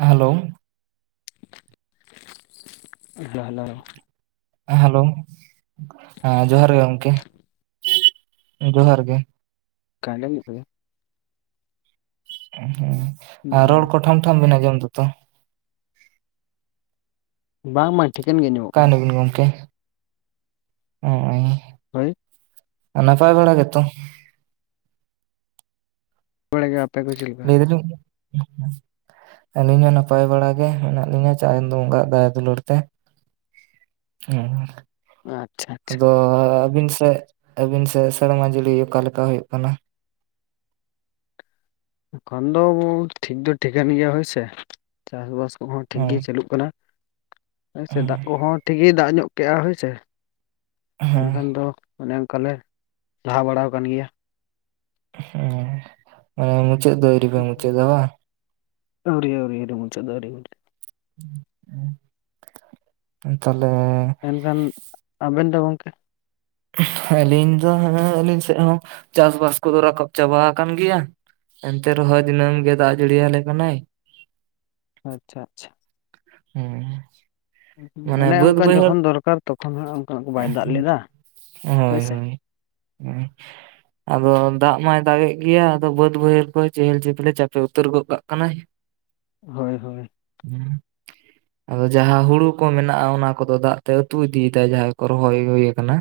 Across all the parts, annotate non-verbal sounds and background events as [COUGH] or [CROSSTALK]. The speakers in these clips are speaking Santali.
ᱦᱮᱞᱳ ᱦᱮᱞᱳ ᱦᱮᱞᱳ ᱦᱮᱞᱳ ᱦᱮᱸ ᱡᱚᱦᱟᱨ ᱜᱮ ᱜᱚᱝᱠᱮ, ᱡᱚᱦᱟᱨ ᱜᱮ ᱠᱮ ᱟᱸᱡᱚᱢᱚᱜ ᱠᱟᱱᱟ ᱦᱩᱸ ᱟᱨ ᱡᱚᱦᱟᱨ ᱨᱚᱲ ᱜᱮ ᱠᱚ ᱴᱷᱟᱢ ᱴᱷᱟᱢ ᱵᱮᱱ ᱟᱡᱚᱢ ᱫᱚᱛᱚ ᱵᱟᱝ ᱵᱟᱝ ᱴᱷᱤᱠᱟᱹᱱ ᱜᱮ ᱟᱸᱚᱢᱚᱜ ᱚᱠᱟᱭ ᱱᱟ ᱵᱤᱱ ᱜᱚᱝᱠᱮ ᱱᱚᱼᱚᱭ ᱦᱳᱭ ᱱᱟᱯᱟᱭ ᱵᱟᱲᱟ ᱜᱮ ᱛᱚ ᱵᱟᱲᱟ ᱜᱮ ᱵᱟᱯᱮ ᱠᱚ ᱪᱮᱞᱤᱜ [UNINTELLIGIBLE] ᱟᱹᱞᱤᱧ ᱦᱚᱸ ᱱᱟᱯᱟᱭ ᱵᱟᱲᱟ ᱜᱮ ᱢᱮᱱᱟᱜ ᱞᱤᱧᱟᱹ ᱪᱟᱸᱫᱚ ᱵᱚᱸᱜᱟᱣᱟᱜ ᱫᱟᱭᱟ ᱫᱩᱞᱟᱹᱲ ᱛᱮ ᱦᱩᱸ ᱟᱪᱪᱷᱟ ᱟᱪᱪᱷᱟ ᱟᱫᱚ ᱟᱹᱵᱤᱱ ᱥᱮᱫ, ᱟᱹᱵᱤᱱ ᱥᱮᱫ ᱥᱮᱲᱢᱟ ᱡᱚᱲᱤ ᱚᱠᱟ ᱞᱮᱠᱟ ᱦᱩᱭᱩᱜ ᱠᱟᱱᱟ ᱠᱷᱚᱱ ᱫᱚ ᱵᱟᱵᱩ ᱴᱷᱤᱠ ᱫᱚ ᱴᱷᱤᱠᱟᱹᱱ ᱜᱮᱭᱟ ᱦᱚᱭᱥᱮ ᱪᱟᱥᱵᱟᱥ ᱠᱚᱦᱚᱸ ᱴᱷᱤᱠ ᱦᱮᱸ ᱜᱮ ᱪᱟᱹᱞᱩᱜ ᱠᱟᱱᱟ ᱦᱚᱭ ᱥᱮ ᱫᱟᱜ ᱠᱚᱦᱚᱸ ᱴᱷᱤᱠ ᱜᱮ ᱫᱟᱜ ᱧᱚᱜ ᱠᱮᱜᱼᱟ ᱦᱳᱭ ᱥᱮ ᱦᱮᱸ ᱮᱱᱠᱷᱟᱱ ᱫᱚ ᱚᱱᱮ ᱚᱱᱠᱟ ᱞᱮ ᱞᱟᱦᱟ ᱵᱟᱲᱟ ᱟᱠᱟᱱ ᱜᱮᱭᱟ ᱦᱮᱸ ᱢᱩᱪᱮᱫ ᱫᱟ. ᱭ ᱟᱣᱨᱤ ᱟᱣᱨᱤ ᱢᱩᱪᱮᱫ ᱫᱚ ᱛᱟᱦᱞᱮ ᱮᱱᱠᱷᱟᱱ ᱟᱵᱮᱱ ᱫᱚ ᱜᱚᱢᱠᱮ ᱟᱹᱞᱤᱧ ᱫᱚ ᱦᱮᱸ ᱟᱹᱞᱤᱧ ᱥᱮᱫ ᱦᱚᱸ ᱪᱟᱥᱵᱟᱥ ᱠᱚᱫᱚ ᱨᱟᱠᱟᱵ ᱪᱟᱵᱟ ᱟᱠᱟᱱ ᱜᱮᱭᱟ ᱮᱱᱛᱮ ᱨᱮᱦᱚᱭ ᱫᱤᱱᱟᱹᱢ ᱜᱮ ᱫᱟᱜ ᱡᱟᱹᱲᱤ ᱟᱞᱮ ᱠᱟᱱᱟᱭ ᱟᱪᱪᱷᱟ ᱟᱪᱪᱷᱟ ᱦᱩᱸ ᱚᱱᱮ ᱚᱱᱠᱟ ᱡᱚᱠᱷᱚᱱ ᱫᱚᱨᱠᱟᱨ ᱛᱚᱠᱷᱚᱱ ᱦᱟᱜ ᱚᱱᱠᱟᱱᱟᱜ ᱠᱚ ᱵᱟᱭ ᱫᱟᱜ ᱞᱮᱫᱟ ᱦᱳᱭ ᱥᱮ ᱟᱫᱚ ᱫᱟᱜ ᱢᱟᱭ ᱫᱟᱜᱮ ᱜᱮᱭᱟ ᱟᱫᱚ ᱵᱟᱹᱫ ᱵᱟᱹᱭᱦᱟᱹᱲ ᱠᱚ ᱪᱮᱦᱮᱞ ᱪᱮᱯᱮᱞᱮ ᱪᱟᱯᱮ ᱩᱛᱟᱹᱨ ᱜᱚᱫ ᱠᱟᱜ ᱠᱟᱱᱟᱭ ᱦᱳᱭ ᱦᱳᱭ ᱟᱫᱚ ᱡᱟᱦᱟᱸ ᱦᱩᱲᱩ ᱠᱚ ᱢᱮᱱᱟᱜᱼᱟ ᱚᱱᱟ ᱠᱚᱫᱚ ᱫᱟᱜ ᱛᱮ ᱟᱹᱛᱩ ᱤᱫᱤ ᱫᱟᱭ ᱡᱟᱦᱟ ᱠᱚ ᱨᱚᱦᱚᱭ ᱦᱩᱭ ᱟᱠᱟᱱᱟ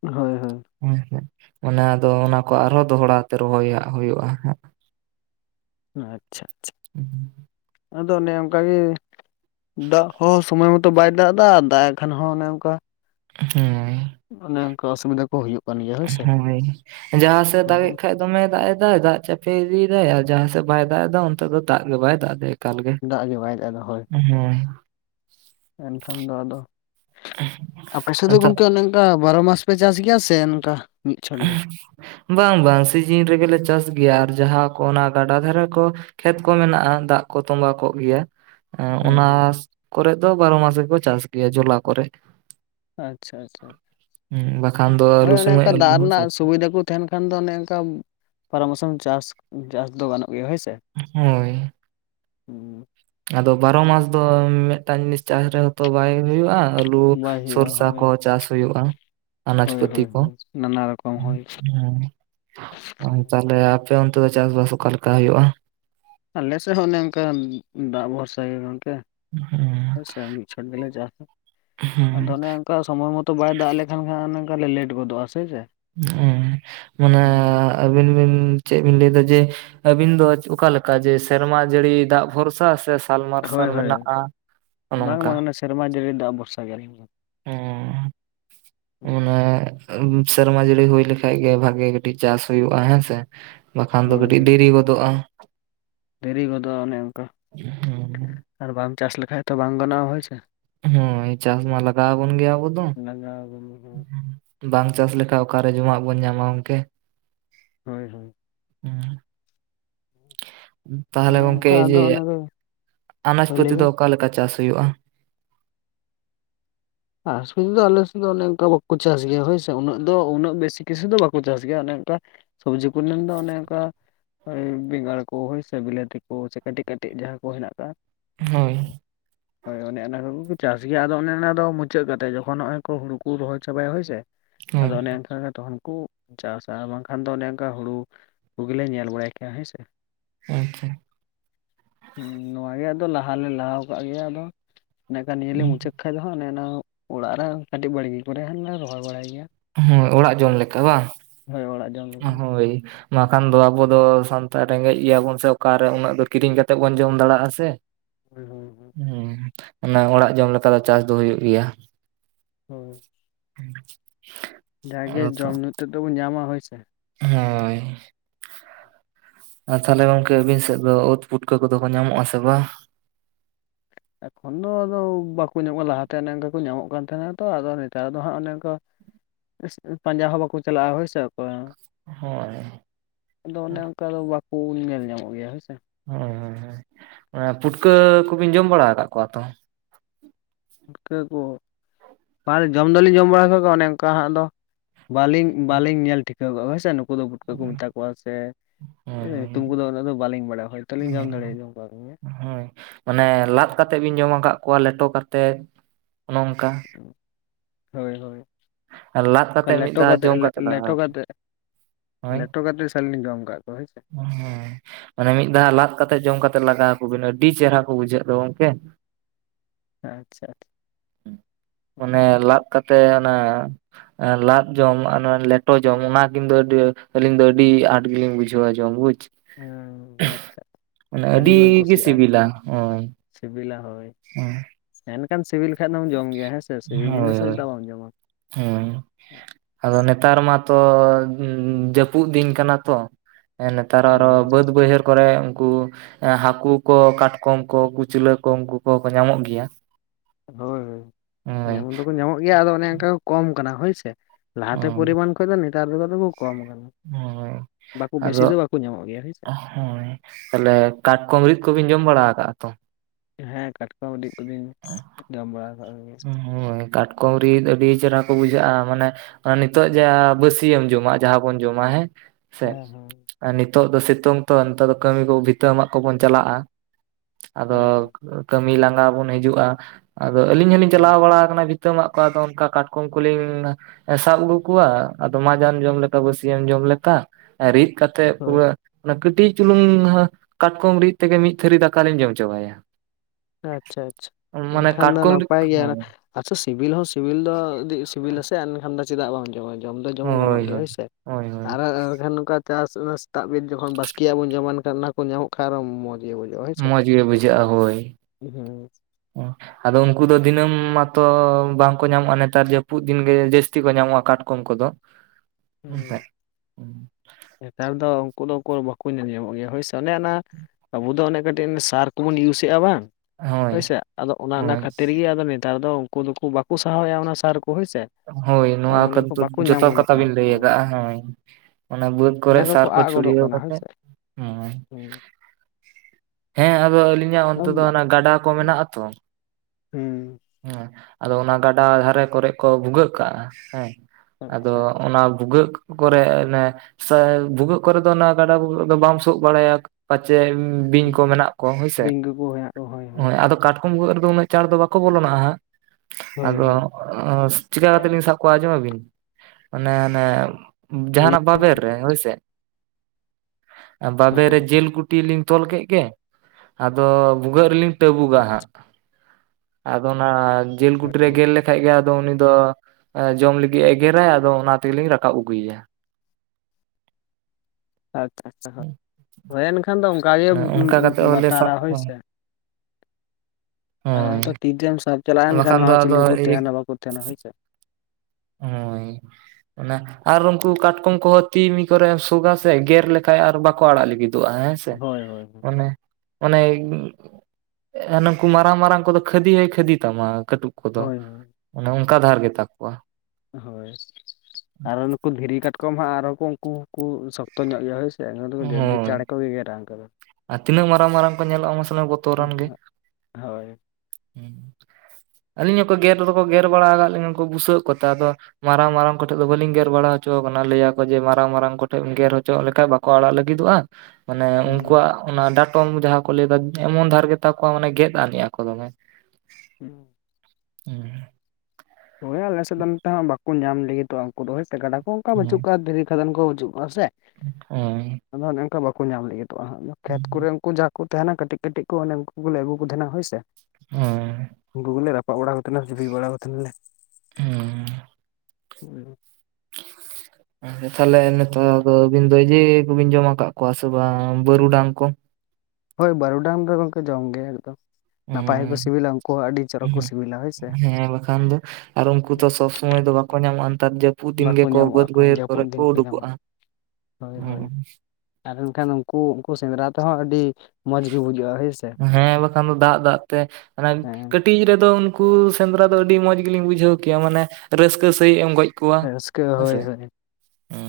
ᱦᱳᱭ ᱦᱳᱭ ᱚᱱᱮ ᱟᱫᱚ ᱚᱱᱟ ᱠᱚ ᱟᱨᱦᱚᱸ ᱫᱚᱦᱲᱟ ᱛᱮ ᱨᱚᱦᱚᱭᱟ ᱟᱜ ᱦᱩᱭᱩᱜᱼᱟ ᱦᱟᱸᱜ ᱟᱪᱷᱟ ᱟᱪᱷᱟ ᱟᱫᱚ ᱚᱱᱮ ᱚᱱᱠᱟ ᱜᱮ ᱫᱟᱜ ᱦᱚᱸ ᱥᱚᱢᱚᱭ ᱢᱚᱛᱚ ᱵᱟᱭ ᱫᱟᱜ ᱮᱫᱟ ᱟᱨ ᱫᱟᱜ ᱮᱜ ᱠᱷᱟᱱ ᱦᱚᱸ ᱚᱱᱮ ᱚᱱᱠᱟ ᱦᱩᱸ ᱟᱱᱮ ᱚᱱᱠᱟ ᱚᱥᱩᱵᱤᱫᱟ ᱠᱚ ᱦᱩᱭᱩᱜ ᱠᱟᱱ ᱜᱮᱭᱟ ᱦᱳᱭᱥᱮ ᱦᱳᱭ ᱡᱟᱦᱟᱸ ᱥᱮᱫ ᱫᱟᱜᱮᱜ ᱟᱫᱚ ᱠᱷᱟᱜ ᱫᱚᱢᱮ ᱫᱟᱜ ᱮᱫᱟᱭ ᱫᱟᱜ ᱪᱟᱯᱮ ᱤᱫᱤᱭᱮᱫᱟᱭ ᱟᱨ ᱡᱟᱦᱟᱸ ᱥᱮᱫ ᱵᱟᱭ ᱫᱟᱜ ᱮᱫᱟ ᱚᱱᱛᱮ ᱫᱚ ᱫᱟᱜ ᱜᱮ ᱵᱟᱭ ᱫᱟᱜ ᱮᱫ ᱫᱟᱜ ᱜᱮ ᱵᱟᱭ ᱫᱟᱜ ᱮᱫᱟ ᱦᱳᱭ ᱦᱮᱸ ᱮᱱᱠᱷᱟᱱ ᱫᱚ ᱟᱫᱚ ᱟᱯᱮᱥᱮᱫ ᱫᱚ ᱜᱚᱝᱠᱮ ᱚᱱᱠᱟ ᱵᱟᱨᱚ ᱢᱟᱥ ᱯᱮ ᱪᱟᱥ ᱜᱮᱭᱟ ᱥᱮ ᱚᱱᱠᱟ ᱢᱤᱫ ᱪᱷᱚᱴ ᱜᱮ ᱵᱟᱝ ᱵᱟᱝ ᱥᱤᱡᱤᱱ ᱨᱮᱜᱮᱞᱮ ᱪᱟᱥ ᱜᱮᱭᱟ ᱟᱨ ᱡᱟᱦᱟᱸ ᱠᱚ ᱚᱱᱟ ᱜᱟᱰᱟ ᱫᱷᱟᱨᱟ ᱠᱚ ᱠᱷᱮᱛ ᱠᱚ ᱢᱮᱱᱟᱜᱼᱟ ᱫᱟᱜ ᱠᱚ ᱛᱚᱸᱵᱟ ᱠᱚᱜ ᱜᱮᱭᱟ ᱦᱳᱭ ᱚᱱᱟ ᱦᱳᱭ ᱠᱚᱨᱮ ᱫᱚ ᱵᱟᱨᱚ ᱢᱟᱥ ᱜᱮᱠᱚ ᱪᱟᱥ ᱜᱮᱭᱟ ᱡᱚᱞᱟ ᱠᱚᱨᱮ ᱟᱪᱪᱷᱟ ᱟᱪᱪᱷᱟ ᱵᱟᱠᱷᱟᱱ ᱫᱚ ᱦᱳᱭ ᱟᱹᱞᱩ ᱚᱱᱮ ᱥᱚᱢᱚᱭ ᱚᱱᱠᱟ ᱦᱚᱸ ᱪᱟᱥ ᱨᱮᱱᱟᱜ ᱥᱩᱵᱤᱫᱟ ᱠᱚ ᱛᱟᱦᱮᱱ ᱠᱷᱟᱱ ᱫᱚ ᱚᱱᱮ ᱚᱱᱠᱟ ᱵᱟᱨᱚᱢᱟᱥᱮᱢ ᱪᱟᱥ ᱪᱟᱥ ᱫᱚ ᱜᱟᱱᱚᱜ ᱜᱮᱭᱟ ᱦᱳᱭ ᱥᱮ ᱦᱳᱭ ᱦᱩᱸ ᱟᱫᱚ ᱵᱟᱨᱚ ᱢᱟᱥ ᱫᱚ ᱢᱤᱫᱴᱟᱝ ᱡᱤᱱᱤᱥ ᱪᱟᱥ ᱨᱮᱦᱚᱛᱚ ᱵᱟᱭ ᱦᱩᱭᱩᱜᱼᱟ᱾ ᱟᱹᱞᱩ ᱵᱟᱭ ᱦᱩᱭᱩᱜᱼᱟ ᱥᱚᱨᱥᱟ ᱦᱳᱭ ᱠᱚ ᱪᱟᱥ ᱦᱩᱭᱩᱜᱼᱟ ᱟᱱᱟᱡ ᱦᱳᱭ ᱯᱟᱹᱛᱤ ᱦᱳᱭ ᱠᱚ ᱦᱳᱭ ᱱᱟᱱᱟ ᱨᱚᱠᱚᱢ ᱦᱳᱭ ᱛᱟᱦᱞᱮ ᱟᱯᱮ ᱚᱱᱛᱮ ᱫᱚ ᱪᱟᱥ ᱵᱟᱥ ᱚᱠᱟ ᱞᱮᱠᱟ ᱦᱩᱭᱩᱜᱼᱟ ᱟᱞᱮ ᱥᱮᱫ ᱦᱚᱸ ᱚᱱᱮ ᱚᱱᱠᱟ ᱫᱟᱜ ᱵᱷᱚᱨᱥᱟ ᱜᱮ ᱜᱚᱢᱠᱮ ᱦᱩᱸ ᱦᱮᱸ ᱥᱮ [UNINTELLIGIBLE] ᱦᱩᱸ ᱟᱫᱚ ᱚᱱᱮ ᱚᱱᱠᱟ ᱥᱚᱢᱚᱭ ᱢᱚᱛᱚ ᱵᱟᱭ ᱫᱟᱜ ᱟᱞᱮᱠᱷᱟᱱ ᱠᱷᱟᱱ ᱚᱱᱮ ᱚᱝᱠᱟ ᱞᱮ ᱞᱮᱴ ᱜᱚᱫᱚᱜᱼᱟ ᱥᱮ ᱪᱮ ᱢᱟᱱᱮ ᱟᱹᱵᱤᱱ ᱵᱤᱱ ᱪᱮᱫ ᱵᱤᱱ ᱞᱟᱹᱭ ᱮᱫᱟ ᱡᱮ ᱟᱹᱵᱤᱱ ᱫᱚ ᱚᱠᱟ ᱞᱮᱠᱟ ᱡᱮ ᱥᱮᱨᱢᱟ ᱡᱟᱹᱲᱤ ᱫᱟᱜ ᱵᱷᱚᱨᱥᱟ ᱥᱮ ᱥᱟᱞ ᱦᱳᱭ ᱢᱟᱨᱥᱟᱞ ᱦᱳᱭ ᱢᱮᱱᱟᱜᱼᱟ ᱵᱟᱝ ᱚᱱᱚᱝᱠᱟ ᱵᱟᱝ ᱚᱱᱟ ᱥᱮᱨᱢᱟ ᱡᱟᱹᱲᱤ ᱫᱟᱜ ᱵᱷᱚᱨᱥᱟ ᱜᱮ ᱟᱹᱞᱤᱧ ᱦᱚᱸ ᱚᱱᱟ ᱥᱮᱨᱢᱟ ᱡᱟᱹᱲᱤ ᱦᱩᱭ ᱞᱮᱠᱷᱟᱡ ᱜᱮ ᱵᱷᱟᱜᱮ ᱠᱟᱹᱴᱤᱡ ᱪᱟᱥ ᱦᱩᱭᱩᱜᱼᱟ ᱦᱮᱸ ᱥᱮ ᱵᱟᱠᱷᱟᱱ ᱫᱚ ᱠᱟᱹᱴᱤᱡ ᱫᱤᱨᱤ ᱜᱚᱫᱚᱜᱼᱟ᱾ ᱫᱤᱨᱤ ᱜᱚᱫᱚᱜᱼᱟ ᱚᱱᱮ ᱚᱱᱠᱟ ᱟᱨ ᱵᱟᱢ ᱪᱟᱥ ᱞᱮᱠᱷᱟᱡ ᱛᱚ ᱵᱟᱝ ᱜᱟᱱᱚᱜᱼᱟ ᱦᱳᱭ ᱥᱮ ᱦᱳᱭ ᱪᱟᱥ ᱢᱟ ᱞᱟᱜᱟᱣ ᱟᱵᱚᱱ ᱜᱮᱭᱟ ᱟᱵᱚ ᱫᱚ ᱞᱟᱜᱟᱣ ᱟᱵᱚᱱᱟ ᱦᱳᱭ ᱵᱟᱝ ᱪᱟᱥ ᱞᱮᱠᱷᱟ ᱚᱠᱟᱨᱮ ᱡᱚᱢᱟᱜ ᱵᱚᱱ ᱧᱟᱢᱟ ᱜᱚᱝᱠᱮ ᱦᱚᱭ ᱦᱚᱭ ᱦᱮᱸ [UNINTELLIGIBLE] ᱛᱟᱦᱚᱞᱮ ᱚᱱᱮ ᱜᱚᱝᱠᱮ ᱚᱱᱠᱟ ᱟᱫᱚ ᱡᱮ ᱚᱱᱮ ᱫᱚ ᱦᱳᱭ ᱞᱟᱹᱭ ᱟᱱᱟᱡᱯᱟᱹᱛᱤ ᱫᱚ ᱵᱮᱱ ᱚᱠᱟᱞᱮᱠᱟ ᱪᱟᱥ ᱦᱩᱭᱩᱜᱼᱟ ᱟᱨᱩ ᱫᱚ ᱟᱞᱮᱥᱮᱫ ᱫᱚ ᱚᱱᱮ ᱚᱱᱠᱟ ᱵᱟᱠᱚ ᱪᱟᱥ ᱜᱮᱭᱟ ᱦᱚᱭ ᱥᱮ ᱩᱱᱟᱹᱜ ᱫᱚ ᱩᱱᱟᱹᱜ ᱵᱮᱥᱤ ᱠᱤᱪᱷᱩ ᱫᱚ ᱵᱟᱠᱚ ᱪᱟᱥ ᱜᱮᱭᱟ ᱚᱱᱮ ᱚᱱᱠᱟ ᱥᱚᱵᱽᱡᱤ ᱠᱚ ᱞᱮᱱ ᱫᱚ ᱚᱱᱮᱠᱟ ᱳ ᱵᱮᱸᱜᱟᱲ ᱠᱚ ᱦᱚᱭ ᱥᱮ ᱵᱤᱞᱟᱹᱛᱤ ᱠᱚ ᱥᱮ ᱠᱟᱹᱴᱤᱡ ᱠᱟᱹᱴᱤᱡ ᱡᱟᱦᱟᱸ ᱠᱚ ᱦᱮᱱᱟᱜ ᱟᱠᱟᱜ ᱦᱚᱭ ᱦᱚᱭ ᱚᱱᱮ ᱚᱱᱟ ᱠᱚᱜᱮ ᱠᱚ ᱪᱟᱥ ᱜᱮᱭᱟ ᱟᱫᱚ ᱚᱱᱮ ᱚᱱᱟ ᱫᱚ ᱤᱪᱟᱹᱜ ᱠᱟᱛᱮ ᱡᱚᱠᱷᱚᱱ ᱱᱚᱜ ᱚᱭ ᱠᱚ ᱦᱩᱲᱩ ᱠᱚ ᱨᱚᱦᱚᱭ ᱪᱟᱵᱟᱭᱟ ᱦᱚᱭ ᱥᱮ ᱟᱫᱚ ᱦᱳᱭ ᱚᱱᱮ ᱚᱱᱠᱮ ᱛᱚᱠᱷᱚᱱ ᱠᱚ ᱪᱟᱥᱟ ᱵᱟᱝᱠᱷᱟᱱ ᱫᱚ ᱚᱱᱮ ᱚᱱᱠᱟ ᱦᱩᱲᱩ ᱠᱚᱜᱮᱞᱮ ᱧᱮᱞ ᱵᱟᱲᱟᱭ ᱠᱮᱭᱟ ᱦᱮᱸ ᱥᱮ ᱟᱪᱷᱟ ᱦᱩᱸ ᱱᱚᱣᱟ ᱜᱮ ᱟᱫᱚ ᱞᱟᱦᱟᱞᱮ ᱞᱟᱦᱟ ᱠᱟᱜ ᱜᱮᱭᱟ ᱟᱫᱚ ᱢᱮᱱᱠᱷᱟᱱ ᱱᱤᱭᱟᱹᱤ ᱦᱩᱸ ᱢᱩᱪᱟᱹᱫ ᱥᱤᱠᱷᱟ ᱫᱚ ᱚᱱᱮ ᱚᱱᱟ ᱚᱲᱟᱜ ᱨᱮ ᱠᱟᱹᱴᱤᱡ ᱵᱟᱲᱜᱮ ᱠᱚᱨᱮ ᱦᱚᱸ ᱨᱚᱦᱚᱭ ᱵᱟᱲᱟᱭ ᱜᱮᱭᱟ ᱦᱮᱸ ᱚᱲᱟᱜ ᱡᱚᱢ ᱞᱮᱠᱟ ᱵᱟᱝ ᱦᱚᱭ ᱚᱲᱟᱜ ᱡᱚᱝ ᱚ ᱦᱚᱭ ᱢᱟᱠᱷᱟᱱ ᱫᱚ ᱟᱵᱚ ᱫᱚ ᱥᱟᱱᱛᱟᱲ ᱨᱮᱸᱜᱮᱡ ᱜᱮᱭᱟᱵᱚᱱ ᱥᱮ ᱚᱠᱟᱨᱮ ᱩᱱᱟᱹᱜ ᱫᱚ ᱠᱤᱨᱤᱧ ᱠᱟᱛᱮᱜ ᱵᱚᱱ ᱡᱚᱢ ᱫᱟᱲᱮᱭᱟᱜᱼᱟ ᱥᱮ ᱦᱳᱭ ᱦᱳᱭ ᱦᱳᱭ ᱦᱮᱸ ᱚᱱᱟ ᱚᱲᱟᱜ ᱡᱚᱢ ᱞᱮᱠᱟ ᱫᱚ ᱪᱟᱥ ᱫᱚ ᱦᱩᱭᱩᱜ ᱜᱮᱭᱟ ᱦᱮᱸ ᱦᱮᱸ [UNINTELLIGIBLE] ᱡᱟᱜᱮ ᱡᱚᱢ ᱧᱩᱩ ᱛᱮᱫᱚ ᱵᱚᱱ ᱧᱟᱢᱟ ᱦᱚᱭ ᱥᱮ ᱦᱳᱭ ᱟᱨ ᱛᱟᱦᱞᱮ ᱜᱚᱝᱠᱮ ᱟᱵᱤᱱ ᱥᱮᱫ ᱫᱚ ᱚᱛ ᱯᱩᱴᱠᱟᱹ ᱠᱚᱫᱚ ᱠᱚ ᱧᱟᱢᱚᱜ ᱟᱥᱮ ᱵᱟᱝ ᱮᱠᱷᱚᱱ ᱫᱚ ᱟᱫᱚ ᱵᱟᱠᱚ ᱧᱟᱢᱚᱜᱼᱟ ᱞᱟᱦᱟᱛᱮ ᱚᱱᱮ ᱚᱱᱠᱟ ᱠᱚ ᱧᱟᱢᱚᱜ ᱠᱟᱱ ᱛᱟᱦᱮᱱᱟ ᱛᱚ ᱟᱫᱚ ᱱᱮᱛᱟᱨ ᱫᱚ ᱦᱟᱸᱜ ᱚᱱᱮ ᱚᱱᱠᱟ ᱯᱟᱸᱡᱟ ᱦᱚᱸ ᱵᱟᱠᱚ ᱪᱟᱞᱟᱜᱼᱟ ᱦᱚᱭᱥᱮ ᱚᱠᱚᱭ ᱦᱳᱭ ᱟᱫᱚ ᱦᱳᱭ ᱚᱱᱮ ᱚᱱᱠᱟ ᱫᱚ ᱵᱟᱠᱚ ᱧᱮᱞ ᱧᱟᱢᱚᱜ ᱜᱮᱭᱟ ᱦᱮᱸ ᱦᱮᱸ ᱦᱸ ᱚᱱᱟ ᱯᱷᱩᱴᱠᱟᱹ ᱠᱚᱵᱤᱱ ᱡᱚᱢ ᱵᱟᱲᱟ ᱟᱠᱟᱫ ᱠᱚᱣᱟ ᱛᱚ ᱯᱩᱴᱠᱟᱹ ᱠᱚ ᱵᱟᱦ ᱡᱚᱢ ᱫᱚᱞᱤᱧ ᱡᱚᱢ ᱵᱟᱲᱟ ᱠᱟᱜ ᱠᱚᱣᱟ ᱚᱱᱮ ᱚᱱᱠᱟ ᱦᱟᱸᱜ ᱫᱚ ᱵᱟᱹᱞᱤᱧ ᱵᱟᱹᱞᱤᱧ ᱧᱮᱞ ᱴᱷᱤᱠᱟᱹ ᱠᱚᱟᱜᱼᱟ ᱦᱮᱭᱥᱮ ᱱᱩᱠᱩ ᱫᱚ ᱯᱷᱩᱴᱠᱟᱹ ᱠᱚ ᱢᱮᱛᱟ ᱠᱚᱣᱟ ᱥᱮ ᱧᱩᱛᱩᱢ ᱦᱳᱭ ᱠᱚ ᱫᱚ ᱩᱱᱟᱹ ᱫᱚ ᱵᱟᱞᱤᱧ ᱵᱟᱟᱭ ᱦᱚᱳ ᱭ ᱛᱚᱞᱤᱧ ᱡᱟᱢ ᱦᱳᱭ ᱫᱟᱲᱮᱭᱟᱜᱼᱟ ᱚᱱᱠᱟ ᱦᱳᱭ ᱢᱟᱱᱮ ᱞᱟᱫ ᱠᱟᱛᱮᱫ ᱵᱤᱱ ᱡᱚᱢ ᱟᱠᱟᱫ ᱠᱚᱣᱟ ᱞᱮᱴᱚ ᱠᱟ ᱠᱟᱛᱮᱜ ᱚᱱᱮ ᱚᱱᱠᱟ ᱦᱚᱭ ᱞᱟᱫ ᱦᱚᱭ ᱠᱟᱛᱮᱜ ᱢᱤᱫ ᱞᱮᱴᱚ ᱫᱷᱟᱣ ᱠᱟᱛᱮᱫ ᱡᱚᱢ ᱠᱟᱛᱮ ᱞᱮᱴᱚ ᱞᱟᱜᱟᱣ ᱠᱟᱛᱮᱫ ᱦᱳᱭ ᱞᱮᱴᱚ ᱠᱟᱛᱮᱫ ᱟᱞᱤᱧ ᱡᱚᱢ ᱟᱠᱟᱫ ᱠᱚ ᱦᱚᱭ ᱥᱮ ᱦᱮᱸ ᱢᱟᱱᱮ ᱢᱤᱫ ᱫᱷᱟᱣ ᱞᱟᱫ ᱠᱟᱛᱮᱫ ᱡᱚᱢ ᱠᱟᱛᱮ ᱞᱟᱜᱟᱣᱚᱵᱤᱱ ᱟᱹᱰᱤ ᱪᱮᱦᱨᱟ ᱠᱚ ᱵᱩᱡᱷᱟᱹᱜ ᱫᱚ ᱜᱚᱝᱠᱮ ᱟᱪᱷᱟ ᱚᱱᱮ ᱞᱟᱫ ᱠᱟᱛᱮᱜ ᱚᱱᱟ ᱞᱟᱫ ᱡᱚᱢ ᱟᱨ ᱞᱮᱴᱚ ᱡᱚᱢ ᱚᱱᱟ ᱠᱤᱱ ᱫᱚ ᱟᱹᱞᱤᱧ ᱫᱚ ᱟᱹᱰᱤ ᱟᱸᱴ ᱜᱮᱞᱤᱧ ᱵᱩᱡᱷᱟᱹᱣᱟ ᱡᱚᱢ ᱵᱩᱡ ᱦᱩᱸ ᱟᱪᱪᱷᱟ ᱢᱟᱱᱮ ᱟᱹᱰᱤ ᱜᱮᱵᱮᱱ ᱜᱮ ᱠᱩᱥᱤᱭᱟᱜᱼᱟ ᱥᱤᱵᱤᱞᱟ ᱦᱳ ᱥᱤᱵᱤᱞᱟ ᱦᱚ ᱦᱮᱸ ᱮᱱᱠᱷᱟᱱ ᱥᱤᱵᱤᱞ ᱞᱮᱠᱟᱱᱡ ᱫᱚᱢ ᱡᱚᱢ ᱜᱮᱭᱟ ᱦᱮᱸ ᱥᱮ ᱥᱤᱵᱤᱞ ᱡᱤᱱᱤᱥᱮᱫᱟᱜ ᱵᱟᱢ ᱡᱚᱢᱟ ᱦᱮᱸ ᱟᱫᱚ ᱱᱮᱛᱟᱨ ᱢᱟᱛᱚ ᱡᱟᱹᱯᱩᱫ ᱫᱤᱱ ᱠᱟᱱᱟ ᱛᱚ ᱦᱮ ᱱᱮᱛᱟᱨ ᱟᱨᱚ ᱦᱳᱭ ᱵᱟᱹᱫ ᱵᱟᱹᱭᱦᱟᱹᱲ ᱠᱚᱨᱮ ᱩᱱᱠᱩ ᱦᱟᱹᱠᱩ ᱠᱚ ᱠᱟᱴᱠᱚᱢ ᱠᱚ ᱠᱩᱪᱞᱟᱹ ᱠᱚ ᱩᱱᱠᱩ ᱠᱚᱦᱚᱸ ᱠᱚ ᱧᱟᱢᱚᱜ ᱜᱮᱭᱟ ᱦᱚᱭ ᱦᱚᱭ ᱦᱳᱭ ᱧᱟᱢᱚ ᱫᱚᱠᱚ ᱧᱟᱢᱚᱜ ᱜᱮᱭᱟ ᱟᱫᱚ ᱚᱱᱮ ᱚᱱᱠᱟ ᱠᱚ ᱠᱚᱢ ᱠᱟᱱᱟ ᱦᱚᱭ ᱥᱮᱼᱼ ᱞᱟᱦᱟ ᱛᱮ ᱦᱳᱭ ᱯᱚᱨᱤ ᱢᱟᱱ ᱠᱷᱚᱡ ᱫᱚ ᱱᱮᱛᱟᱨ ᱫᱚ ᱟᱫᱚ ᱠᱚ ᱠᱚᱢ ᱠᱟᱱᱟ ᱾ ᱦᱚᱸ ᱟᱫᱚ ᱜᱮᱭᱟ ᱦᱳᱭ ᱥᱮ [UNINTELLIGIBLE] ᱼᱼ ᱦᱚᱭ, ᱛᱟᱦᱚᱞᱮ ᱠᱟᱴ ᱠᱚᱢ ᱨᱤᱫ ᱠᱚᱵᱤᱱ ᱡᱚᱢ ᱵᱟᱲᱟ ᱟᱠᱟᱫ-ᱟ ᱛᱚ? ᱦᱮᱸ ᱠᱟᱴᱠᱚᱢ ᱨᱤᱫ ᱠᱚᱫᱩᱧ ᱡᱚᱢ ᱵᱟᱲᱟ ᱟᱠᱟᱫ ᱜᱮᱭᱟ ᱾ ᱦᱳᱭ ᱠᱟᱴᱠᱚᱢ ᱨᱤᱫ ᱟᱹᱰᱤ ᱪᱮᱦᱨᱟ ᱠᱚ ᱵᱩᱡᱷᱟᱹᱜᱼᱟ ᱢᱟᱱᱮ ᱱᱤᱛᱚᱜ ᱡᱟ [UNINTELLIGIBLE] ᱼᱼ ᱵᱟᱹᱥᱭᱟᱹᱢ ᱡᱚᱢᱟᱜ ᱡᱟᱦᱟᱸ ᱵᱚᱱ ᱡᱚᱢᱟ ᱦᱮᱸ ᱥᱮ ᱦᱮᱸ ᱦᱮᱸ ᱟᱨ ᱱᱤᱛᱚᱜ ᱫᱚ ᱥᱤᱛᱩᱝ ᱛᱚ ᱱᱤᱛᱚᱜ ᱫᱚ ᱠᱟᱹᱢᱤ ᱠᱚ ᱵᱷᱤᱛᱟᱹ ᱢᱟᱜ ᱠᱚᱵᱚᱱ ᱪᱟᱞᱟᱜᱼᱟ ᱾ ᱟᱫᱚ ᱦᱳᱭ ᱠᱟᱹᱢᱤ ᱞᱟᱸᱜᱟ ᱵᱚᱱ ᱦᱤᱡᱩᱜᱼᱟ ᱟᱫᱚ ᱟᱹᱞᱤᱧ ᱦᱚᱞᱤᱧ ᱦᱳᱭ ᱪᱟᱞᱟᱣ ᱵᱟᱲᱟ ᱟᱠᱟᱱᱟ ᱵᱷᱤᱛᱟᱹ ᱢᱟᱜ ᱠᱚ ᱟᱫᱚ ᱚᱱᱠᱟ ᱠᱟᱴᱠᱚᱢ ᱠᱚᱞᱤᱧ ᱥᱟᱵ ᱟᱹᱜᱩ ᱠᱚᱣᱟ ᱟᱫᱚ ᱢᱟᱡᱟᱱ ᱡᱚᱢ ᱞᱮᱠᱟ ᱵᱟᱹᱥᱭᱟᱢ ᱡᱚᱢ ᱞᱮᱠᱟ ᱨᱤᱫ ᱠᱟᱛᱮᱜ ᱦᱳᱭ ᱯᱩᱨᱟᱹᱼᱼ ᱚᱱᱟ ᱠᱟᱹᱴᱤᱡ ᱪᱩᱞᱩᱝ ᱠᱟᱴᱠᱚᱢ ᱨᱤᱫ ᱛᱮᱜᱮ ᱢᱤᱫ ᱛᱷᱟᱹᱨᱤ ᱫᱟᱠᱟ ᱞᱤᱧ ᱡᱚᱢ ᱪᱟᱵᱟᱭᱟ ᱾ ᱟᱪᱪᱷᱟ ᱟᱪᱪᱷᱟ᱾ ᱮᱱᱠᱷᱟᱱ ᱫᱚ ᱠᱟᱴᱠᱚᱢ ᱨᱤᱫ ᱱᱟᱯᱟᱭ ᱜᱮᱭᱟ᱾ ᱦᱮᱸ ᱟᱪᱪᱷᱟ ᱥᱤᱵᱤᱞ ᱦᱚᱸ ᱥᱤᱵᱤᱞ ᱫᱚ ᱥᱤᱵᱤᱞᱟᱥᱮ ᱮᱱᱠᱷᱟᱱ ᱫᱚ ᱪᱮᱫᱟᱜ ᱵᱟᱢ ᱡᱚᱢᱟ ᱾ ᱡᱚᱢ ᱫᱚ ᱡᱚᱢ ᱦᱳᱭ ᱜᱟᱱᱚᱜ ᱜᱮᱭᱟ ᱦᱳᱭ ᱦᱳᱭᱥᱮ ᱦᱳᱭ ᱦᱳᱭ ᱟᱨ ᱮᱠᱷᱟᱱ ᱱᱚᱝᱠᱟ ᱪᱟᱥ ᱵᱟᱥ [UNINTELLIGIBLE] ᱡᱚᱠᱷᱚᱱ ᱵᱟᱥᱠᱮᱭᱟᱜ ᱵᱚᱱ ᱡᱚᱢᱟᱱ ᱠᱷᱟᱱ ᱚᱱᱟ ᱠᱚ ᱧᱟᱢᱚᱜ ᱠᱷᱟᱱ ᱟᱨᱚ ᱢᱚᱡᱽ ᱜᱮ ᱵᱩᱡᱷᱟᱹᱜᱼᱟ ᱾ ᱢᱚᱡᱽ ᱜᱮ ᱵᱩᱡᱷᱟᱹᱜᱼᱟ ᱦᱳᱭ ᱾ [UNINTELLIGIBLE] ᱦᱮᱸ᱾ [INAUDIBLE] ᱚᱼᱼ ᱟᱫᱚ ᱩᱱᱠᱩ ᱫᱚ ᱫᱤᱱᱟᱹᱢ ᱢᱟᱛᱚ ᱵᱟᱝᱠᱚ ᱧᱟᱢᱚᱜᱼᱟ ᱱᱮᱛᱟᱨ ᱡᱟᱹᱯᱩᱫ ᱫᱤᱱ ᱜᱮ ᱡᱟᱹᱥᱛᱤ ᱠᱚ ᱧᱟᱢᱚᱜᱼᱟ ᱠᱟᱴᱠᱚᱢ ᱠᱚᱫᱚ ᱼᱼ [UNINTELLIGIBLE] ᱼᱼ [UNINTELLIGIBLE] ᱦᱮᱸ᱾ ᱱᱮᱛᱟᱨ ᱫᱚ ᱩᱱᱠᱩ ᱫᱚᱠᱚ ᱵᱟᱠᱚ ᱧᱮᱞ ᱧᱟᱢᱚᱜ ᱜᱮᱭᱟ ᱦᱳᱭᱥᱮ ᱚᱱᱮ ᱚᱱᱟ ᱟᱵᱚ ᱫᱚ ᱚᱱᱮ ᱠᱟᱹᱴᱤᱡ ᱥᱟᱨ ᱠᱚᱵᱚᱱ ᱤᱭᱩᱪᱮᱫ-ᱟ ᱵᱟᱝ ᱦᱳᱭ ᱦᱳᱭᱥᱮ ᱟᱫᱚ ᱚᱱᱟ ᱚᱱᱟ ᱦᱳᱭ ᱠᱷᱟᱹᱛᱤᱨ ᱜᱮ ᱟᱫᱚ ᱱᱮᱛᱟᱨ ᱫᱚ ᱩᱱᱠᱩ ᱫᱚᱠᱚ ᱵᱟᱠᱚ ᱥᱟᱦᱟᱣᱮᱜᱼᱟ ᱚᱱᱟ ᱥᱟᱨ ᱠᱚ ᱦᱳᱭᱥᱮᱼᱼ ᱦᱳᱭ ᱱᱚᱣᱟ ᱠᱚ ᱡᱚᱛᱚ ᱠᱟᱛᱷᱟ ᱵᱤᱱ ᱠᱟᱱᱟ ᱞᱟᱹᱭ ᱦᱳᱭ ᱟᱠᱟᱜᱼᱟ ᱦᱮᱸ ᱚᱱᱟ ᱵᱟᱹᱫᱽ ᱠᱚᱨᱮ ᱚᱱᱟ ᱥᱟᱨ ᱠᱚᱠᱚ ᱠᱚ ᱟᱫ ᱜᱚᱫᱚᱜ ᱪᱷᱩᱲᱟᱹᱣ ᱠᱟᱱᱟ ᱠᱟᱛᱮᱜ, ᱦᱳᱭᱥᱮ ᱦᱚᱸ ᱦᱩᱸ ᱦᱮᱸ ᱟᱫᱚ ᱟᱹᱞᱤᱧᱟᱜ ᱚᱱᱛᱮ ᱦᱩᱸ ᱫᱚ ᱚᱱᱟ ᱜᱟᱰᱟ ᱠᱚ ᱢᱮᱱᱟᱜ-ᱟ ᱛᱚ ᱾ [UNINTELLIGIBLE] ᱦᱮᱸ᱾ ᱦᱮᱸ ᱟᱫᱚ ᱚᱱᱟ ᱜᱟᱰᱟ ᱫᱷᱟᱨᱮ ᱠᱚᱨᱮ ᱠᱚ ᱵᱷᱩᱜᱟᱹᱜ ᱠᱟᱜᱼᱟ ᱦᱮᱸ ᱾ ᱟᱫᱚ ᱟᱪᱪᱷᱟ ᱚᱱᱟ ᱵᱷᱩᱜᱟᱹᱜ ᱠᱚᱨᱮ ᱚᱱᱮ ᱥᱮ ᱵᱷᱩᱜᱟᱹᱜ ᱠᱚᱨᱮ ᱫᱚ ᱚᱱᱟ ᱜᱟᱰᱟ ᱵᱷᱩᱜᱟᱹᱜ ᱫᱚ ᱵᱟᱢ ᱥᱳᱜ ᱵᱟᱲᱟᱭᱟ ᱯᱟᱪᱮᱢ ᱵᱤᱧ ᱠᱚ ᱢᱮᱱᱟᱜ ᱠᱚᱣᱟ ᱦᱳᱭᱥᱮ ᱵᱤᱝᱜᱩ ᱠᱚ ᱦᱮᱱᱟᱜ ᱠᱚ ᱦᱳᱭ [UNINTELLIGIBLE] ᱦᱳᱭ ᱦᱚᱭ ᱟᱫᱚ ᱠᱟᱴᱠᱚᱢᱼᱼ ᱠᱟᱴᱠᱚᱢ ᱵᱷᱩᱜᱟᱹᱜ ᱨᱮᱫᱚ ᱩᱱᱟᱹᱜ ᱪᱟᱲ ᱫᱚ ᱵᱟᱠᱚ ᱵᱚᱞᱚᱱᱟ ᱦᱟᱸᱜ ᱦᱳᱭ ᱟᱫᱚ ᱦᱳᱭ ᱪᱤᱠᱟ ᱠᱟᱛᱮᱜ ᱞᱤᱧ ᱥᱟᱵ ᱠᱚᱣᱟ ᱟᱸᱡᱚᱢᱟᱵᱤᱱ [UNINTELLIGIBLE] ᱚᱱᱮ ᱚᱱᱮ ᱞᱟᱹᱭ ᱡᱟᱦᱟᱱᱟᱜ ᱵᱟᱵᱮᱨ ᱨᱮ ᱦᱳᱭᱥᱮ ᱵᱟᱵᱮᱨ ᱨᱮ ᱡᱮᱞ ᱠᱩᱴᱤ ᱞᱤᱧ ᱛᱚᱞ ᱠᱮᱜ ᱜᱮ ᱟᱫᱚ ᱵᱷᱩᱜᱟᱹᱜ ᱨᱮᱞᱤᱧ ᱴᱟᱹᱵᱩᱜᱟ ᱦᱟᱸᱜ ᱾ ᱟᱫᱚ ᱚᱱᱟ ᱡᱮᱞ ᱠᱩᱴᱤᱨᱮ ᱜᱮᱨ ᱞᱮᱠᱷᱟᱡ ᱜᱮ ᱟᱫᱚ ᱩᱱᱤ ᱫᱚ ᱡᱚᱢ ᱞᱟᱹᱜᱤᱫ ᱮ ᱜᱮᱨᱟ ᱟᱫᱚ ᱚᱱᱟ ᱛᱮᱞᱤᱧ ᱨᱟᱠᱟᱵ ᱟᱹᱜᱩ ᱮᱭᱟ ᱾ ᱟᱪᱪᱷᱟ ᱟᱪᱪᱷᱟ ᱦᱳᱭ ᱾ ᱦᱳᱭ ᱮᱱᱠᱷᱟᱱ ᱫᱚ ᱚᱱᱠᱟᱜᱮ ᱚᱱᱠᱟ ᱠᱟᱛᱮᱜ [UNINTELLIGIBLE] ᱦᱚᱸᱞᱮ ᱵᱟᱛᱟᱨᱟ ᱥᱟᱵ ᱦᱳᱭ ᱠᱚᱣᱟ ᱥᱮᱼᱼ ᱦᱳᱭ ᱟᱫᱚ ᱛᱤᱛᱮᱢ ᱥᱟᱵ ᱪᱟᱞᱟᱜ-ᱟ ᱮᱱ ᱠᱷᱟᱱ ᱵᱟᱠᱷᱟᱱ ᱫᱚ ᱦᱚᱸ ᱟᱫᱚ ᱪᱤᱞᱤ ᱠᱩ ᱮᱭ ᱛᱟᱦᱮᱱᱟ ᱵᱟᱠᱚ ᱛᱟᱦᱮᱱᱟ ᱦᱳᱭᱥᱮ ᱾ ᱦᱳᱭ ᱚᱱᱟ ᱟᱨ ᱩᱱᱠᱩ ᱠᱟᱴᱠᱚᱢ ᱠᱚᱦᱚᱸ ᱛᱤ ᱢᱤ ᱠᱚᱨᱮᱢ ᱥᱩᱜᱟ ᱥᱮ ᱜᱮᱨ ᱞᱮᱠᱷ [UNINTELLIGIBLE] ᱼᱼ [UNINTELLIGIBLE] ᱠᱷᱟᱡ ᱟᱨ ᱵᱟᱠᱚ ᱟᱲᱟᱜ ᱞᱟᱹᱜᱤᱫᱚᱜᱼᱟ ᱦᱮᱸ ᱥᱮ ᱦᱳᱭ ᱦᱳᱭ ᱦᱳᱭ ᱚᱱᱮ ᱚᱱᱮ [UNINTELLIGIBLE] ᱩᱱᱩᱠᱩ ᱢᱟᱨᱟᱝ ᱢᱟᱨᱟᱝ ᱠᱚᱫᱚ ᱠᱷᱟᱹᱫᱤ ᱦᱚᱸᱭ ᱠᱷᱟᱹᱫᱤ ᱛᱟᱢᱟ ᱠᱟᱹᱴᱩᱵ ᱾ ᱦᱳᱭ [UNINTELLIGIBLE] ᱚᱱᱮ ᱚᱝᱠᱟ ᱫᱷᱟᱨ ᱜᱮ ᱛᱟᱠᱚᱣᱟ ᱾ ᱦᱳᱭ ᱟᱨ ᱩᱱᱩᱠᱩ ᱫᱷᱤᱨᱤ ᱠᱟᱴᱠᱚᱢ ᱦᱚᱸ ᱟᱨᱦᱚᱸ ᱠᱚ ᱩᱱᱠᱩ ᱦᱚᱸᱠᱚ ᱥᱚᱠᱛᱚ ᱧᱚᱜ ᱜᱮᱭᱟ ᱦᱳᱭ [UNINTELLIGIBLE] ᱟᱹᱰᱤ ᱦᱳᱭ ᱪᱟᱲ ᱠᱚ ᱜᱮᱜᱮᱨᱟ ᱩᱱᱠᱩ ᱫᱚ ᱾ ᱟᱨ ᱛᱤᱱᱟᱹᱜ ᱢᱟᱨᱟᱝ ᱢᱟᱨᱟᱝ ᱠᱚ ᱧᱮᱞᱚᱜᱼᱟ ᱢᱟᱥᱮ ᱵᱚᱛᱚᱨᱟᱱ ᱜᱮ ᱦᱳᱭ [UNINTELLIGIBLE] ᱦᱮᱸᱼᱼ ᱟᱹᱞᱤᱧ ᱦᱚᱸ ᱠᱚ ᱜᱮᱨ ᱫᱚᱠᱚ ᱜᱮᱨ ᱵᱟᱲᱟ ᱟᱠᱟᱫ ᱞᱤᱧᱟ ᱩᱱᱠᱩ ᱵᱩᱥᱟᱹᱜ ᱠᱚᱛᱮ ᱟᱫᱚ ᱢᱟᱨᱟᱝ ᱢᱟᱨᱟᱝ ᱠᱚ ᱴᱷᱮᱡ ᱫᱚ ᱵᱟᱹᱞᱤᱧ ᱜᱮᱨ ᱵᱟᱲᱟ ᱦᱚᱪᱚ ᱟᱠᱟᱱᱟ, ᱞᱟᱹᱭᱟᱠᱚ ᱡᱮ ᱢᱟᱨᱟᱝ ᱢᱟᱨᱟᱝ ᱠᱚᱴᱷᱮᱱ ᱜᱮᱨ ᱦᱚᱪᱚ ᱞᱮᱠᱷᱟᱡ ᱵᱟᱠᱚ ᱟᱲᱟᱜ ᱞᱟᱹᱜᱤᱫᱚᱜᱼᱟ ᱾ ᱢᱟᱱᱮ ᱩᱱᱼᱼ ᱦᱩᱸ ᱚᱱᱟ ᱰᱟᱴᱚᱢ ᱡᱟᱦᱟᱸ ᱠᱚ ᱞᱟᱹᱭᱫᱟ ᱮᱢᱚᱱ ᱫᱷᱟᱨ ᱜᱮᱛᱟ ᱠᱚᱣᱟ ᱢᱟᱱᱮ ᱜᱮᱫ ᱟᱱᱤᱡ ᱟᱠᱚ ᱫᱚᱢᱮ ᱾ ᱦᱩᱸ ᱾ ᱦᱩᱸ ᱾ ᱦᱳᱭ ᱟᱞᱮ ᱥᱮᱫ ᱫᱚ ᱱᱚᱛᱮ ᱦᱚᱸ ᱵᱟᱠᱚ ᱧᱟᱢ ᱞᱟᱹᱜᱤᱫᱚᱜᱼᱟ ᱩᱱᱠᱩ ᱫᱚ ᱥᱮ ᱜᱟᱰᱟ ᱠᱚ ᱚᱱᱠᱟ ᱵᱟᱹᱪᱩᱜ ᱠᱟᱜᱼᱟ ᱫᱷᱤᱨᱤᱼᱼ ᱠᱷᱟᱫᱟᱱ ᱠᱚ ᱵᱟᱹᱪᱩᱜᱼᱟ ᱥᱮ ᱾ ᱩᱸ ᱟᱫᱚ ᱚᱱᱮ ᱚᱝᱠᱟ ᱵᱟᱠᱚ ᱧᱟᱢ ᱞᱟᱹᱜᱤᱫᱚᱜᱼᱟ ᱦᱟᱸᱜ, ᱠᱷᱮᱛ ᱠᱚᱨᱮ ᱩᱱᱠᱩ ᱡᱟᱦᱟᱸᱼᱼ ᱠᱚ ᱛᱟᱦᱮᱱᱟ ᱠᱟᱹᱴᱤᱡ ᱠᱟᱹᱴᱤᱡ ᱠᱚ, ᱚᱱᱮ ᱩᱱᱠᱩ ᱠᱚᱞᱮ ᱟᱹᱜᱩ ᱠᱚ ᱛᱟᱦᱮᱱᱟ ᱦᱳᱭ ᱥᱮ ᱦᱩᱸ ᱾ ᱩᱱᱠᱩ ᱜᱮᱞᱮ ᱨᱟᱯᱩᱫᱼᱼ [UNINTELLIGIBLE] ᱵᱟᱲᱟ ᱠᱚ ᱛᱟᱦᱮᱱᱟᱞᱮ ᱾ ᱛᱟᱦᱞᱮ ᱱᱮᱛᱟᱨ ᱫᱚ ᱟᱹᱵᱤᱱ ᱫᱚ ᱡᱮ ᱠᱚ ᱵᱤᱱ ᱡᱚᱢ ᱟᱠᱟᱜ ᱠᱚᱣᱟ ᱥᱮ ᱵᱟᱝ ᱵᱟᱹᱨᱩᱰᱟᱝ ᱠᱚ? ᱦᱳᱭ ᱵᱟᱹᱨᱩᱰᱟᱝ ᱫᱚ ᱜᱚᱢᱠᱮ ᱡᱚᱢ ᱜᱮᱭᱟ ᱮᱠᱫᱚᱢ ᱼᱼ ᱠᱚ ᱦᱩᱸᱻ ᱥᱤᱵᱤᱞᱟ ᱦᱳᱭ ᱥᱮ ᱦᱮᱸ ᱵᱟᱠᱷᱟᱱ ᱫᱚ ᱟᱨ ᱩᱱᱠᱩ ᱛᱚ ᱥᱚᱵ ᱥᱚᱢᱚᱭ ᱫᱚ ᱵᱟᱼᱼ ᱠᱚ ᱧᱟᱢᱚᱜᱼᱟ ᱱᱮᱛᱟᱨ ᱡᱟᱹᱯᱩᱫ ᱫᱤᱱ ᱵᱟᱠᱚ ᱜᱮᱠᱚ ᱵᱟᱹᱫ ᱧᱟᱢᱚᱜᱼᱟ ᱵᱟᱹᱭᱦᱟᱹᱲ ᱠᱚᱨᱮ ᱡᱟᱹᱯᱩᱫ ᱠᱚ ᱫᱤᱱ ᱧᱟᱢᱚᱜᱼᱟ ᱩᱰᱩᱠᱚᱜᱼᱟ ᱾ ᱦᱳᱭ ᱦᱳᱭ ᱟᱨ ᱮᱱᱠᱷᱟᱱ ᱩᱱᱠᱩ ᱩᱱᱠᱩ ᱥᱮᱸᱫᱽᱨᱟ ᱛᱮᱦᱚᱸ ᱟᱹᱰᱤᱼᱼ ᱦᱮᱸ ᱵᱟᱠᱷᱟᱱ ᱫᱚ ᱫᱟᱜ ᱫᱟᱜ ᱛᱮ ᱚᱱᱮ ᱦᱮᱸ ᱠᱟᱹᱼᱼ ᱴᱤᱡ ᱨᱮᱫᱚ ᱩᱱᱠᱩ ᱥᱮᱸᱫᱽᱨᱟ ᱫᱚ ᱟᱹᱰᱤ ᱢᱚᱡᱽ ᱜᱮᱞᱤᱧ ᱵᱩᱡᱷᱟᱹᱣ ᱠᱮᱭᱟ ᱢᱟᱱᱮ ᱨᱟᱹᱥᱠᱟᱹ ᱥᱟᱺᱦᱤᱡ ᱮᱢ ᱜᱚᱡ ᱼᱼ ᱨᱟᱹᱥᱠᱟᱹ ᱦᱳᱭ ᱦᱳᱭ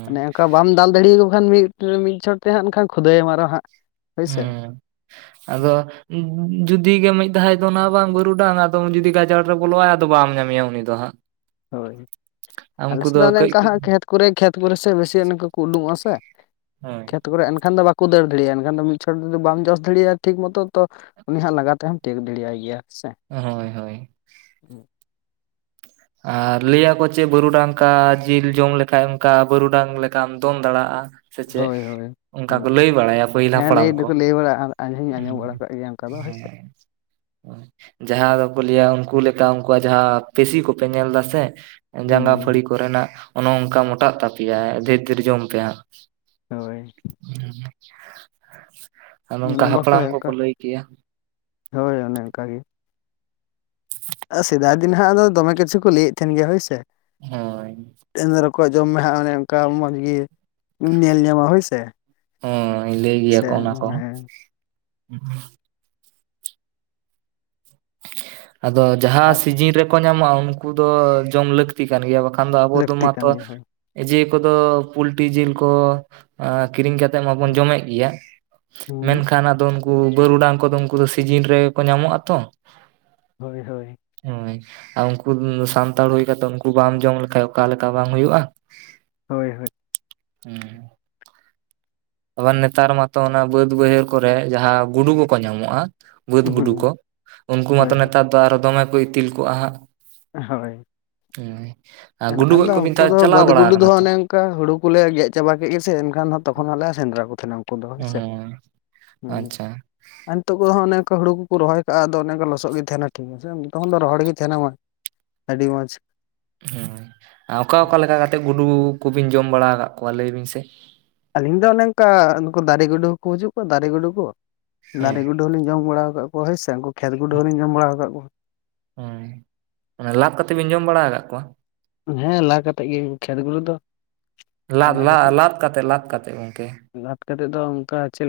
ᱚᱱᱮ ᱚᱱᱠᱟ ᱵᱟᱢ ᱫᱟᱞ ᱫᱟᱲᱤᱭᱟᱠᱚ ᱠᱷᱟᱱ ᱜᱮᱼᱼ ᱢᱤᱫ ᱪᱷᱚᱴ ᱛᱮ ᱦᱟᱸᱜ ᱮᱱᱠᱷᱟᱱ ᱠᱷᱩᱫᱟᱹᱭ ᱮᱢ ᱟᱨᱚ ᱦᱟᱸᱜ ᱦᱳᱭ ᱥᱮ ᱾ ᱟᱫᱚᱼᱼ ᱡᱩᱫᱤ ᱜᱮ ᱢᱤᱫ ᱫᱷᱟᱣᱮ ᱫᱚᱱᱟ ᱵᱟᱝ ᱵᱟᱹᱨᱩᱰᱟᱝ ᱟᱫᱚ ᱡᱩᱫᱤ ᱜᱟᱡᱟᱲ ᱨᱮ ᱵᱚᱞᱚᱜ ᱟᱭ ᱟᱫᱚ ᱵᱟᱢ ᱧᱟᱢᱮᱭᱟ ᱩᱱᱤ ᱫᱚ ᱦᱟᱸᱜ᱾ ᱦᱳᱭ ᱾ ᱟᱞᱮ ᱩᱱᱠᱩ ᱥᱮᱫ ᱫᱚ ᱚᱱᱮ ᱠᱟᱹᱡ ᱚᱱᱠᱟ ᱠᱟᱹᱡ ᱦᱟᱸᱜ ᱠᱷᱮᱛ ᱠᱚᱨᱮ ᱠᱷᱮᱛ ᱠᱚᱨᱮ ᱥᱮ ᱵᱮᱥᱤ ᱚᱱᱠᱟ ᱠᱚ ᱩᱰᱩᱝᱚᱜᱼᱟ ᱥᱮ ᱦᱳᱭ ᱠᱷᱮᱛᱼᱼ ᱛᱚ ᱠᱚᱨᱮ ᱮᱱᱠᱷᱟᱱ ᱫᱚ ᱵᱟᱠᱚ ᱫᱟᱹᱲ ᱫᱟᱲᱤᱭᱟᱜᱼᱟ ᱮᱱᱠᱷᱟᱱ ᱫᱚ ᱢᱤᱫ ᱪᱷᱚᱴ ᱡᱩᱫᱤ ᱵᱟᱢ ᱡᱚᱥ ᱫᱟᱲᱤᱭᱟ ᱴᱷᱤᱠ ᱢᱚᱛᱚ ᱛᱚ ᱼᱼ ᱩᱱᱤ ᱦᱟᱸᱜ ᱞᱟᱜᱟ ᱛᱮ ᱦᱚᱢ ᱛᱮᱭᱳᱜ ᱫᱟᱲᱮᱭᱟᱭ ᱜᱮᱭᱟ ᱦᱮᱸ ᱥᱮ ᱾ ᱦᱳᱭ ᱦᱳᱭ ᱾ [UNINTELLIGIBLE] ᱟᱨ ᱞᱟᱹᱭ ᱟᱠᱚ ᱪᱮ ᱵᱟᱹᱨᱩᱰᱟᱝ ᱠᱟ ᱡᱤᱞ ᱡᱚᱢ ᱞᱮᱠᱷᱟᱡ ᱚᱱᱠᱟ ᱵᱟᱹᱨᱩᱰᱟᱝ ᱞᱮᱠᱟᱢ ᱫᱚᱱ ᱫᱟᱲᱮᱭᱟᱜᱼᱟ ᱾ ᱥᱮ ᱪᱮᱫ ᱦᱳᱭ ᱦᱳᱭ ᱚᱱᱠᱟ ᱠᱚ ᱞᱟᱹᱭ ᱵᱟᱲᱟᱭᱟ ᱯᱟᱹᱦᱤᱞ ᱦᱮᱸ ᱦᱟᱯᱲᱟᱢ ᱞᱟᱹᱭ ᱠᱚ ᱫᱚᱠᱚ ᱞᱟᱹᱭ ᱵᱟᱲᱟᱜᱼᱟ ᱟᱸᱡᱚᱢ ᱦᱚᱧ ᱟᱸᱡᱚᱢ ᱵᱟᱲᱟ ᱠᱟᱜ ᱜᱮᱭᱟ ᱚᱱᱠᱟ ᱦᱚᱸᱼᱼ ᱫᱚ ᱦᱳᱭ ᱥᱮ [UNINTELLIGIBLE] ᱡᱟᱦᱟᱸ ᱫᱚᱠᱚ ᱞᱟᱹᱭᱟ ᱩᱱᱠᱩ ᱞᱮᱠᱟ ᱩᱱᱠᱩᱣᱟᱜ ᱡᱟᱦᱟᱸ ᱯᱮᱥᱤ ᱠᱚᱯᱮ ᱧᱮᱞ ᱫᱟ ᱥᱮ ᱾ ᱡᱟᱸᱜᱟ ᱯᱷᱟᱹᱲᱤ ᱦᱩᱸ ᱠᱚ ᱨᱮᱱᱟᱜ ᱚᱱᱮ ᱚᱝᱠᱟ ᱢᱳᱴᱟᱜ ᱛᱟᱯᱮᱭᱟ ᱰᱷᱮᱨ ᱰᱷᱮᱨ ᱡᱚᱢ ᱯᱮ ᱦᱟᱸᱜ ᱾ ᱦᱳᱭ [INAUDIBLE] ᱟᱨ ᱱᱚᱝᱠᱟ ᱚᱱᱮ ᱵᱟᱠᱚ ᱦᱟᱯᱲᱟᱢ ᱚᱱᱠᱟ ᱠᱚᱠᱚ ᱞᱟᱹᱭ ᱠᱮᱭᱟ᱾ ᱦᱳᱭ ᱚᱱᱮ ᱚᱝᱠᱟ ᱜᱮ ᱾ ᱥᱮᱫᱟᱭ ᱫᱤᱱ ᱦᱟᱸᱜ ᱫᱚ ᱫᱚᱢᱮ ᱠᱤᱪᱷᱩ ᱠᱚ ᱞᱟᱹᱭᱮᱫ ᱛᱟᱦᱮᱱ ᱜᱮᱭᱟ ᱦᱳᱭ ᱥᱮ ᱾ ᱦᱳᱭ ᱾ ᱛᱮᱦᱮᱧ ᱫᱚ ᱨᱚᱠᱚᱡ ᱡᱚᱢ ᱢᱮ ᱦᱟᱸᱜ ᱚᱱᱮ ᱚᱱᱠᱟ ᱢᱚᱡᱽ ᱜᱤᱼᱼ ᱧᱮᱞ ᱧᱟᱢᱟ ᱦᱳᱭ ᱥᱮ, ᱦᱳᱭ ᱞᱟᱹᱭ ᱜᱮᱭᱟ ᱥᱮᱼᱼ ᱠᱚ ᱚᱱᱟ ᱠᱚᱦᱚᱸ [UNINTELLIGIBLE] ᱟᱫᱚ ᱡᱟᱦᱟᱸ ᱟᱨ ᱥᱤᱡᱤᱱ ᱨᱮᱠᱚ ᱧᱟᱢᱚᱜᱼᱟ ᱩᱱᱠᱩ ᱫᱚ ᱡᱚᱢ ᱞᱟᱹᱠᱼᱼ ᱛᱤ ᱠᱟᱱ ᱜᱮᱭᱟ ᱵᱟᱠᱷᱟᱱ ᱫᱚ ᱟᱵᱚ ᱫᱚ ᱞᱟᱹᱠᱛᱤ ᱢᱟᱛᱚ ᱠᱟᱱ ᱜᱮᱭᱟ ᱦᱳᱭ ᱡᱮ ᱠᱚᱫᱚ ᱯᱩᱞᱴᱤ ᱡᱤᱞ ᱠᱚ ᱮᱸᱻ ᱠᱤᱨᱤᱧ ᱠᱟᱛᱮᱫ ᱢᱟᱵᱚᱱ ᱦᱩᱸ ᱡᱚᱢ ᱮᱫ ᱜᱮᱭᱟ ᱦᱩᱸ ᱢᱮᱱᱠᱷᱟᱱ ᱟᱫᱚ ᱼᱼ ᱩᱱᱠᱩ ᱵᱟᱹᱨᱩᱰᱟᱝ ᱠᱚᱫᱚ ᱩᱱᱠᱩ ᱫᱚ ᱥᱤᱡᱤᱱ ᱨᱮᱜᱮ ᱠᱚ ᱧᱟᱢᱚᱜᱼᱟ ᱛᱚ ᱾ ᱦᱳᱭ ᱦᱳᱭ ᱾ ᱦᱳᱭ ᱾ ᱟᱨ ᱩᱱᱠᱩ ᱥᱟᱱᱛᱟᱲ ᱦᱩᱭ ᱠᱟᱛᱮᱫ ᱩᱱᱠᱩ ᱵᱟᱢ ᱡᱚᱢ ᱞᱮᱠᱷᱟᱡ ᱚᱠᱟ ᱞᱮᱠᱟ ᱵᱟᱝ ᱦᱳᱭᱩᱜᱼᱟ ᱾ ᱦᱳᱭ ᱦᱳᱭ ᱾ ᱦᱩᱸᱼᱼ ᱟᱵᱟᱨ ᱱᱮᱛᱟᱨ ᱢᱟᱛᱚ ᱚᱱᱟ ᱵᱟᱹᱫ ᱵᱟᱹᱭᱦᱟᱹᱲ ᱠᱚᱨᱮ ᱡᱟᱦᱟᱸ ᱜᱩᱰᱩ ᱠᱚᱠᱚ ᱧᱟᱢᱚᱜ-ᱟ᱾ ᱵᱟᱹᱫᱽ ᱜᱩᱰᱩ ᱦᱩᱸ ᱠᱚ ᱩᱱᱠᱩ ᱦᱳᱭ ᱢᱟᱛᱚ ᱦᱳᱭ ᱱᱮᱛᱟᱨ ᱫᱚ ᱟᱨᱚ ᱫᱚᱢᱮ ᱠᱚ ᱤᱛᱤᱞ ᱠᱚᱜ-ᱟ ᱦᱟᱜ᱾ ᱦᱳᱭ [UNINTELLIGIBLE] ᱮᱱᱠᱷᱟᱱ ᱫᱚ ᱠᱚ ᱢᱤᱫ ᱩᱱᱠᱩ ᱫᱷᱟᱣ ᱫᱚ ᱪᱟᱞᱟᱣ ᱵᱟᱹᱫᱽ ᱵᱟᱲᱟ ᱜᱩᱰᱩ ᱫᱚ ᱟᱠᱟᱱᱟ ᱛᱚ ᱦᱩᱱᱟᱹᱝ᱾ ᱚᱱᱠᱟ ᱦᱩᱲᱩ ᱠᱚᱞᱮ ᱜᱮᱫ ᱪᱟᱵᱟ ᱠᱮᱫ ᱜᱮ ᱥᱮ ᱮᱱᱠᱷᱟᱱ ᱛᱚᱠᱷᱚᱱ ᱟᱞᱮ ᱥᱮᱸᱫᱽᱨᱟ ᱠᱚ ᱛᱟᱦᱮᱱᱟ᱾ ᱯᱳᱱ ᱫᱚᱦᱚ ᱵᱤᱱ ᱥᱮ ᱦᱳᱭ ᱦᱩᱸ᱾ ᱟᱪᱪᱷᱟ ᱟᱨ ᱱᱤᱛᱚᱜ ᱠᱚᱫᱚ ᱚᱱᱮᱠᱟ ᱦᱩᱲᱩ ᱠᱚ ᱠᱚ ᱨᱚᱦᱚᱭ ᱠᱟᱜ-ᱟ ᱟᱫᱚ ᱚᱱᱮᱠᱟ ᱞᱚᱥᱚᱫ ᱜᱮ ᱛᱟᱦᱮᱱᱟ ᱴᱷᱤᱠᱟᱪᱮ ᱛᱚᱠᱷᱚᱱ ᱫᱚ ᱨᱚᱦᱚᱲ ᱜᱮ ᱛᱟᱦᱮᱱᱟ ᱢᱟ᱾ ᱟᱹᱰᱤ ᱢᱚᱡᱽ᱾ ᱦᱮᱸ ᱚᱠᱟ ᱚᱠᱟ ᱞᱮᱠᱟ ᱠᱟᱛᱮᱜ ᱜᱩᱰᱩ ᱠᱚᱵᱤᱱ ᱡᱚᱢ ᱵᱟᱲᱟ ᱟᱠᱟᱫ ᱠᱚᱣᱟ ᱞᱟᱹᱭ ᱵᱤᱱ ᱥᱮ? ᱟᱹᱞᱤᱧ ᱫᱚ ᱚᱱᱮ ᱚᱱᱠᱟ ᱱᱩᱠᱩ ᱫᱟᱨᱮ ᱜᱩᱰᱩ ᱦᱚᱸᱠᱚ ᱦᱤᱡᱩᱜ ᱠᱚ ᱫᱟᱨᱮ ᱜᱩᱰᱩ ᱠᱚ ᱦᱳᱭ ᱫᱟᱨᱮ ᱜᱩᱰᱩ ᱜᱩᱰᱩ ᱦᱚᱞᱤᱧ ᱡᱚᱢ ᱵᱟᱲᱟ ᱟᱠᱟᱫ ᱠᱚᱣᱟ ᱦᱳᱭ ᱥᱮ ᱩᱱᱠᱩ ᱠᱷᱮᱛ ᱜᱩᱰᱩ ᱦᱚᱞᱤᱧ ᱡᱚᱢ ᱵᱟᱲᱟᱣ ᱠᱟᱜ ᱠᱚᱣᱟ᱾ ᱦᱮᱸ ᱞᱟᱸᱫᱽ ᱠᱟᱛᱮ ᱵᱤᱱ ᱡᱚᱢ ᱵᱟᱲᱟ ᱟᱠᱟᱫ ᱠᱚᱣᱟ? ᱦᱮᱸ ᱞᱟᱠᱟᱛᱮᱫ ᱜᱮ ᱠᱷᱮᱛ ᱜᱩᱰᱩ ᱫᱚ᱾ ᱞᱟᱫ ᱞᱟ ᱞᱟᱫ ᱠᱟᱛᱮᱫ ᱞᱟᱫ ᱠᱟᱛᱮ ᱞᱟᱫ ᱠᱟᱛᱮᱫ ᱜᱚᱢᱠᱮ᱾ ᱞᱟᱫ ᱠᱟᱛᱮᱫ ᱫᱚ ᱚᱱᱠᱟ ᱪᱮᱞᱮ